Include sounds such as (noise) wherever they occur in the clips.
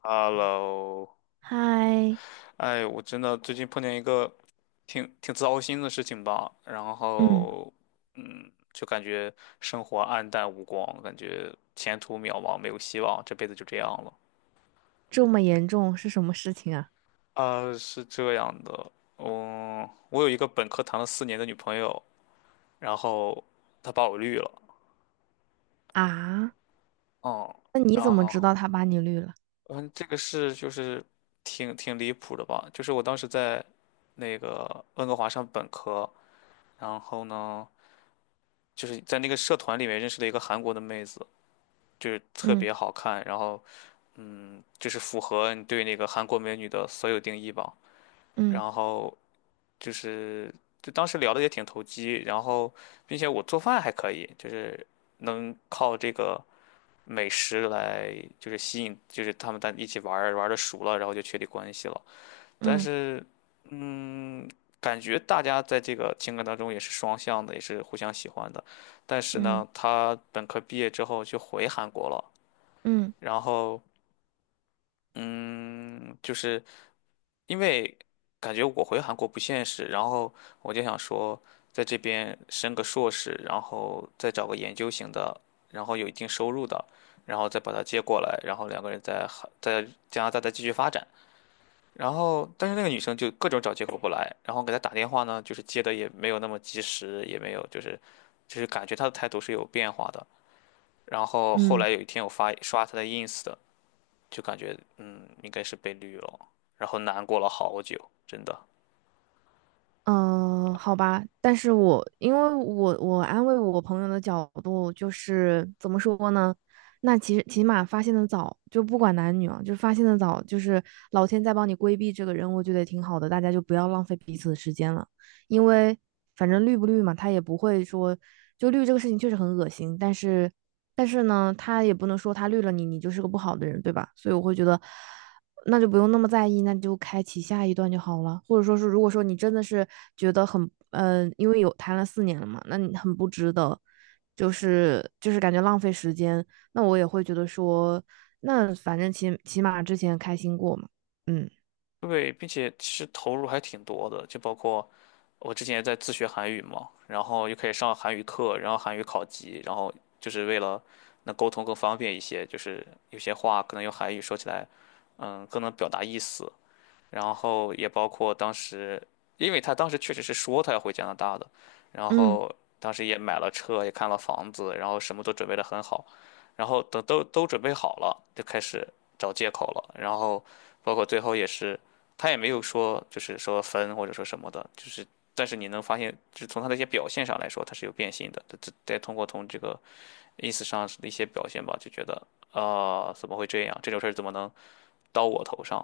Hello，嗨，哎，我真的最近碰见一个挺糟心的事情吧，然嗯，后，就感觉生活黯淡无光，感觉前途渺茫，没有希望，这辈子就这样了。这么严重是什么事情啊？啊，是这样的，嗯，我有一个本科谈了4年的女朋友，然后她把我绿了，啊，嗯，那你怎然么知道后，他把你绿了？嗯，这个事就是挺离谱的吧，就是我当时在那个温哥华上本科，然后呢。就是在那个社团里面认识了一个韩国的妹子，就是特嗯别好看，然后就是符合你对那个韩国美女的所有定义吧。嗯然后就是就当时聊的也挺投机，然后并且我做饭还可以，就是能靠这个美食来就是吸引，就是他们在一起玩儿玩的熟了，然后就确立关系了。但嗯是，嗯，感觉大家在这个情感当中也是双向的，也是互相喜欢的。但是嗯呢，他本科毕业之后就回韩国了，嗯然后，嗯，就是因为感觉我回韩国不现实，然后我就想说，在这边升个硕士，然后再找个研究型的，然后有一定收入的，然后再把他接过来，然后两个人在韩在加拿大再继续发展。然后，但是那个女生就各种找借口不来，然后给她打电话呢，就是接的也没有那么及时，也没有就是，就是感觉她的态度是有变化的。然后后嗯来有一天我刷她的 ins 的，就感觉应该是被绿了，然后难过了好久，真的。嗯，好吧，但是我因为我安慰我朋友的角度就是怎么说呢？那其实起码发现的早，就不管男女啊，就发现的早，就是老天在帮你规避这个人，我觉得也挺好的，大家就不要浪费彼此的时间了，因为反正绿不绿嘛，他也不会说就绿这个事情确实很恶心，但是呢，他也不能说他绿了你，你就是个不好的人，对吧？所以我会觉得。那就不用那么在意，那就开启下一段就好了。或者说是，如果说你真的是觉得很，因为有谈了四年了嘛，那你很不值得，就是感觉浪费时间。那我也会觉得说，那反正起码之前开心过嘛。嗯对，并且其实投入还挺多的，就包括我之前也在自学韩语嘛，然后又可以上韩语课，然后韩语考级，然后就是为了能沟通更方便一些，就是有些话可能用韩语说起来，更能表达意思，然后也包括当时，因为他当时确实是说他要回加拿大的，然嗯。后当时也买了车，也看了房子，然后什么都准备得很好，然后等都准备好了，就开始找借口了，然后包括最后也是，他也没有说就是说分或者说什么的，就是但是你能发现，就是从他的一些表现上来说，他是有变心的，这再通过从这个意思上的一些表现吧，就觉得啊、怎么会这样？这种事儿怎么能到我头上？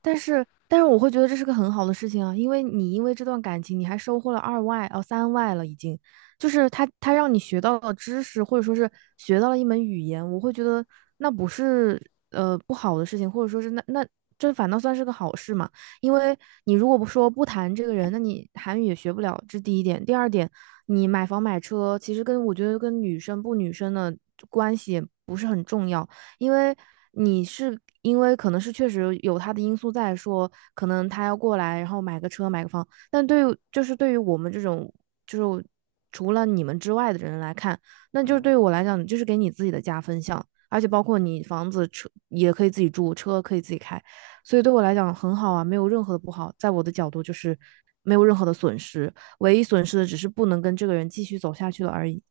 但是我会觉得这是个很好的事情啊，因为你因为这段感情，你还收获了二外哦三外了，已经，就是他让你学到了知识，或者说是学到了一门语言，我会觉得那不是不好的事情，或者说是那这反倒算是个好事嘛，因为你如果不谈这个人，那你韩语也学不了，这第一点。第二点，你买房买车，其实跟我觉得跟女生不女生的关系也不是很重要。因为你是因为可能是确实有他的因素在说，可能他要过来，然后买个车买个房，但对于就是对于我们这种就是除了你们之外的人来看，那 (laughs) 就是对嗯。于我来讲，就是给你自己的加分项，而且包括你房子车也可以自己住，车可以自己开，所以对我来讲很好啊，没有任何的不好，在我的角度就是没有任何的损失，唯一损失的只是不能跟这个人继续走下去了而已。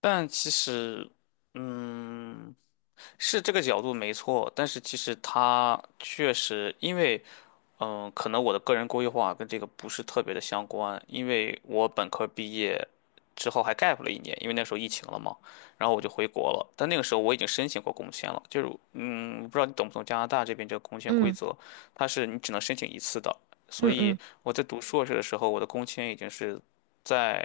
但其实，嗯，是这个角度没错，但是其实他确实因为。可能我的个人规划跟这个不是特别的相关，因为我本科毕业之后还 gap 了一年，因为那时候疫情了嘛，然后我就回国了。但那个时候我已经申请过工签了，就是我不知道你懂不懂加拿大这边这个工签规嗯则，它是你只能申请一次的。所嗯以嗯我在读硕士的时候，我的工签已经是在，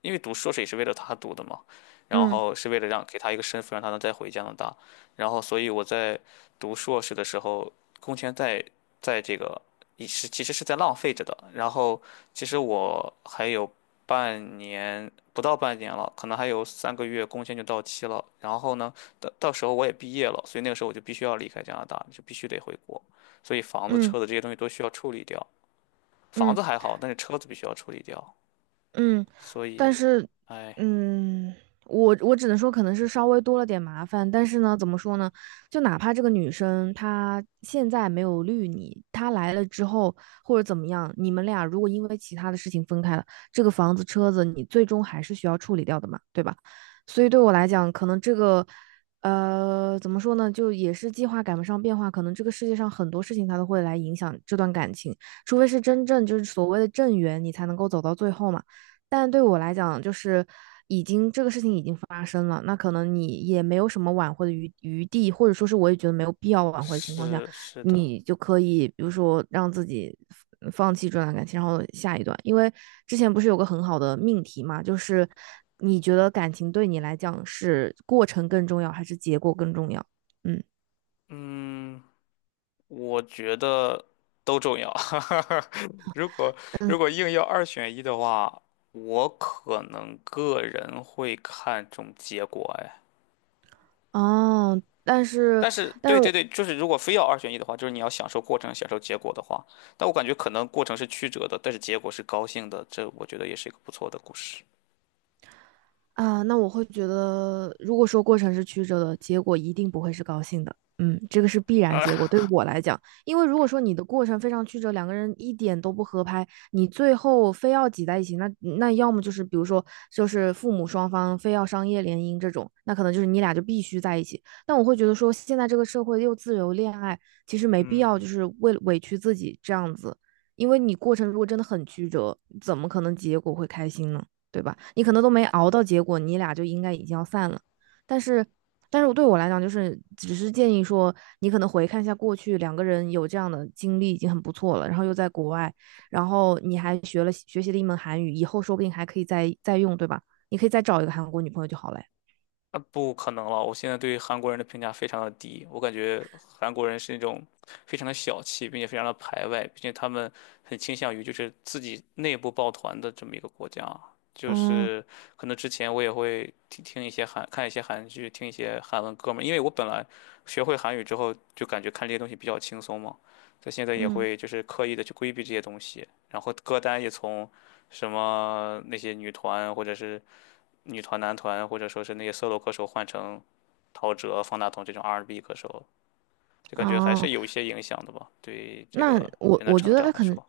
因为读硕士也是为了他读的嘛，然嗯后是为了让给他一个身份，让他能再回加拿大。然后，所以我在读硕士的时候，工签在这个也是其实是在浪费着的。然后其实我还有半年，不到半年了，可能还有3个月工签就到期了。然后呢，到时候我也毕业了，所以那个时候我就必须要离开加拿大，就必须得回国。所以房子、嗯车子这些东西都需要处理掉。房嗯。子还好，但是车子必须要处理掉。嗯，所但以，是，哎，嗯，我只能说可能是稍微多了点麻烦，但是呢，怎么说呢？就哪怕这个女生她现在没有绿你，她来了之后或者怎么样，你们俩如果因为其他的事情分开了，这个房子、车子你最终还是需要处理掉的嘛，对吧？所以对我来讲，可能这个，怎么说呢？就也是计划赶不上变化，可能这个世界上很多事情它都会来影响这段感情，除非是真正就是所谓的正缘，你才能够走到最后嘛。但对我来讲，就是已经这个事情已经发生了，那可能你也没有什么挽回的余地，或者说是我也觉得没有必要挽回的情况下，是是的，你就可以比如说让自己放弃这段感情，然后下一段。因为之前不是有个很好的命题嘛，就是你觉得感情对你来讲是过程更重要还是结果更重要？嗯嗯，我觉得都重要。(laughs) 如果嗯硬要二选一的话，我可能个人会看重结果哎。哦，但是但是，但是对对我对，就是如果非要二选一的话，就是你要享受过程，享受结果的话，但我感觉可能过程是曲折的，但是结果是高兴的，这我觉得也是一个不错的故事。啊，那我会觉得，如果说过程是曲折的，结果一定不会是高兴的。嗯，这个是必然结果，对我来讲，因为如果说你的过程非常曲折，两个人一点都不合拍，你最后非要挤在一起，那要么就是比如说就是父母双方非要商业联姻这种，那可能就是你俩就必须在一起。但我会觉得说，现在这个社会又自由恋爱，其实没必要就嗯。是为了委屈自己这样子，因为你过程如果真的很曲折，怎么可能结果会开心呢？对吧？你可能都没熬到结果，你俩就应该已经要散了。但是，对我来讲，就是只是建议说，你可能回看一下过去，两个人有这样的经历已经很不错了。然后又在国外，然后你还学习了一门韩语，以后说不定还可以再用，对吧？你可以再找一个韩国女朋友就好了呀。啊，不可能了！我现在对韩国人的评价非常的低，我感觉韩国人是那种非常的小气，并且非常的排外，并且他们很倾向于就是自己内部抱团的这么一个国家。就嗯是可能之前我也会听听一些看一些韩剧，听一些韩文歌嘛，因为我本来学会韩语之后就感觉看这些东西比较轻松嘛，所以现在也嗯会就是刻意的去规避这些东西，然后歌单也从什么那些女团或者是。女团、男团，或者说是那些 solo 歌手换成陶喆、方大同这种 R&B 歌手，就感觉还哦。是有一些影响的吧，对这那个我人的我觉成长得来可能说。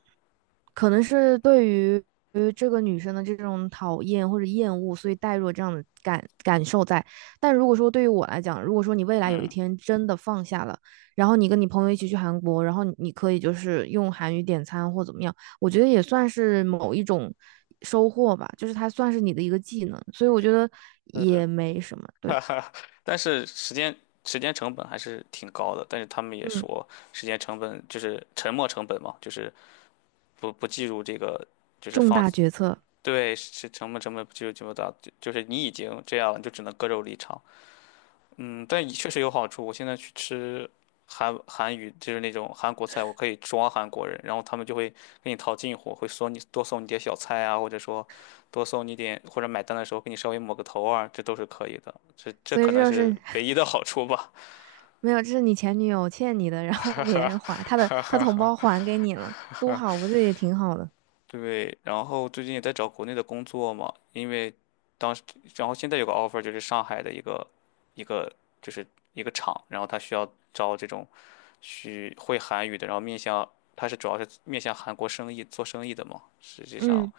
可能是对于这个女生的这种讨厌或者厌恶，所以带入了这样的感受在。但如果说对于我来讲，如果说你未来有一嗯，天真的放下了，然后你跟你朋友一起去韩国，然后你可以就是用韩语点餐或怎么样，我觉得也算是某一种收获吧，就是它算是你的一个技能，所以我觉得是，也没什么。对，(laughs) 但是时间成本还是挺高的，但是他们也嗯，说时间成本就是沉没成本嘛，就是不计入这个，就是重放，大决策，对，是沉没成本不计入这么大，就是你已经这样了，你就只能割肉离场。嗯，但也确实有好处。我现在去吃韩语，就是那种韩国菜，我可以装韩国人，然后他们就会跟你套近乎，会多送你点小菜啊，或者说多送你点，或者买单的时候给你稍微抹个头啊，这都是可以的。这所以可这能就是是唯一的好处吧。没有，这是你前女友欠你的，然后别人还 (laughs) 他的，哈他哈同哈，胞还给你了，多好，不这也挺好的？对，然后最近也在找国内的工作嘛，因为当时，然后现在有个 offer 就是上海的一个就是一个厂，然后他需要招这种。去会韩语的，然后面向他是主要是面向韩国生意做生意的嘛。实际上，嗯，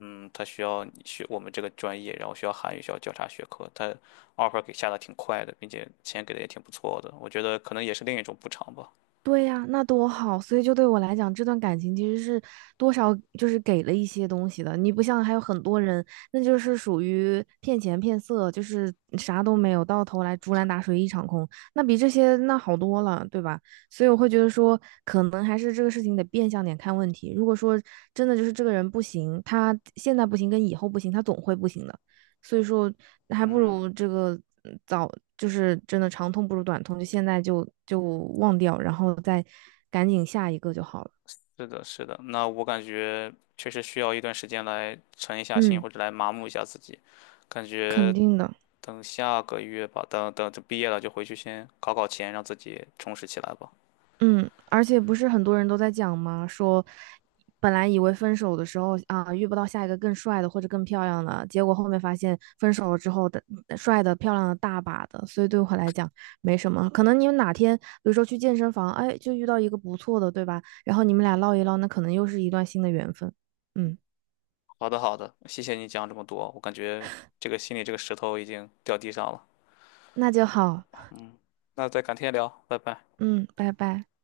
他需要你学我们这个专业，然后需要韩语，需要交叉学科。他 offer 给下的挺快的，并且钱给的也挺不错的。我觉得可能也是另一种补偿吧。对呀，那多好。所以就对我来讲，这段感情其实是多少就是给了一些东西的。你不像还有很多人，那就是属于骗钱骗色，就是啥都没有，到头来竹篮打水一场空。那比这些那好多了，对吧？所以我会觉得说，可能还是这个事情得变相点看问题。如果说真的就是这个人不行，他现在不行跟以后不行，他总会不行的。所以说还不如这个早就是真的长痛不如短痛，就现在就忘掉，然后再赶紧下一个就好了。是的，是的。那我感觉确实需要一段时间来沉一下心，嗯，或者来麻木一下自己。感觉肯定的。等下个月吧，等等就毕业了就回去先搞搞钱，让自己充实起来吧。嗯，而且不是很多人都在讲吗？说本来以为分手的时候啊，遇不到下一个更帅的或者更漂亮的，结果后面发现分手了之后的帅的、漂亮的大把的，所以对我来讲没什么。可能你们哪天，比如说去健身房，哎，就遇到一个不错的，对吧？然后你们俩唠一唠，那可能又是一段新的缘分。嗯，好的，好的，谢谢你讲这么多，我感觉这个心里这个石头已经掉地上了。那就好。那再改天聊，拜拜。嗯，拜拜。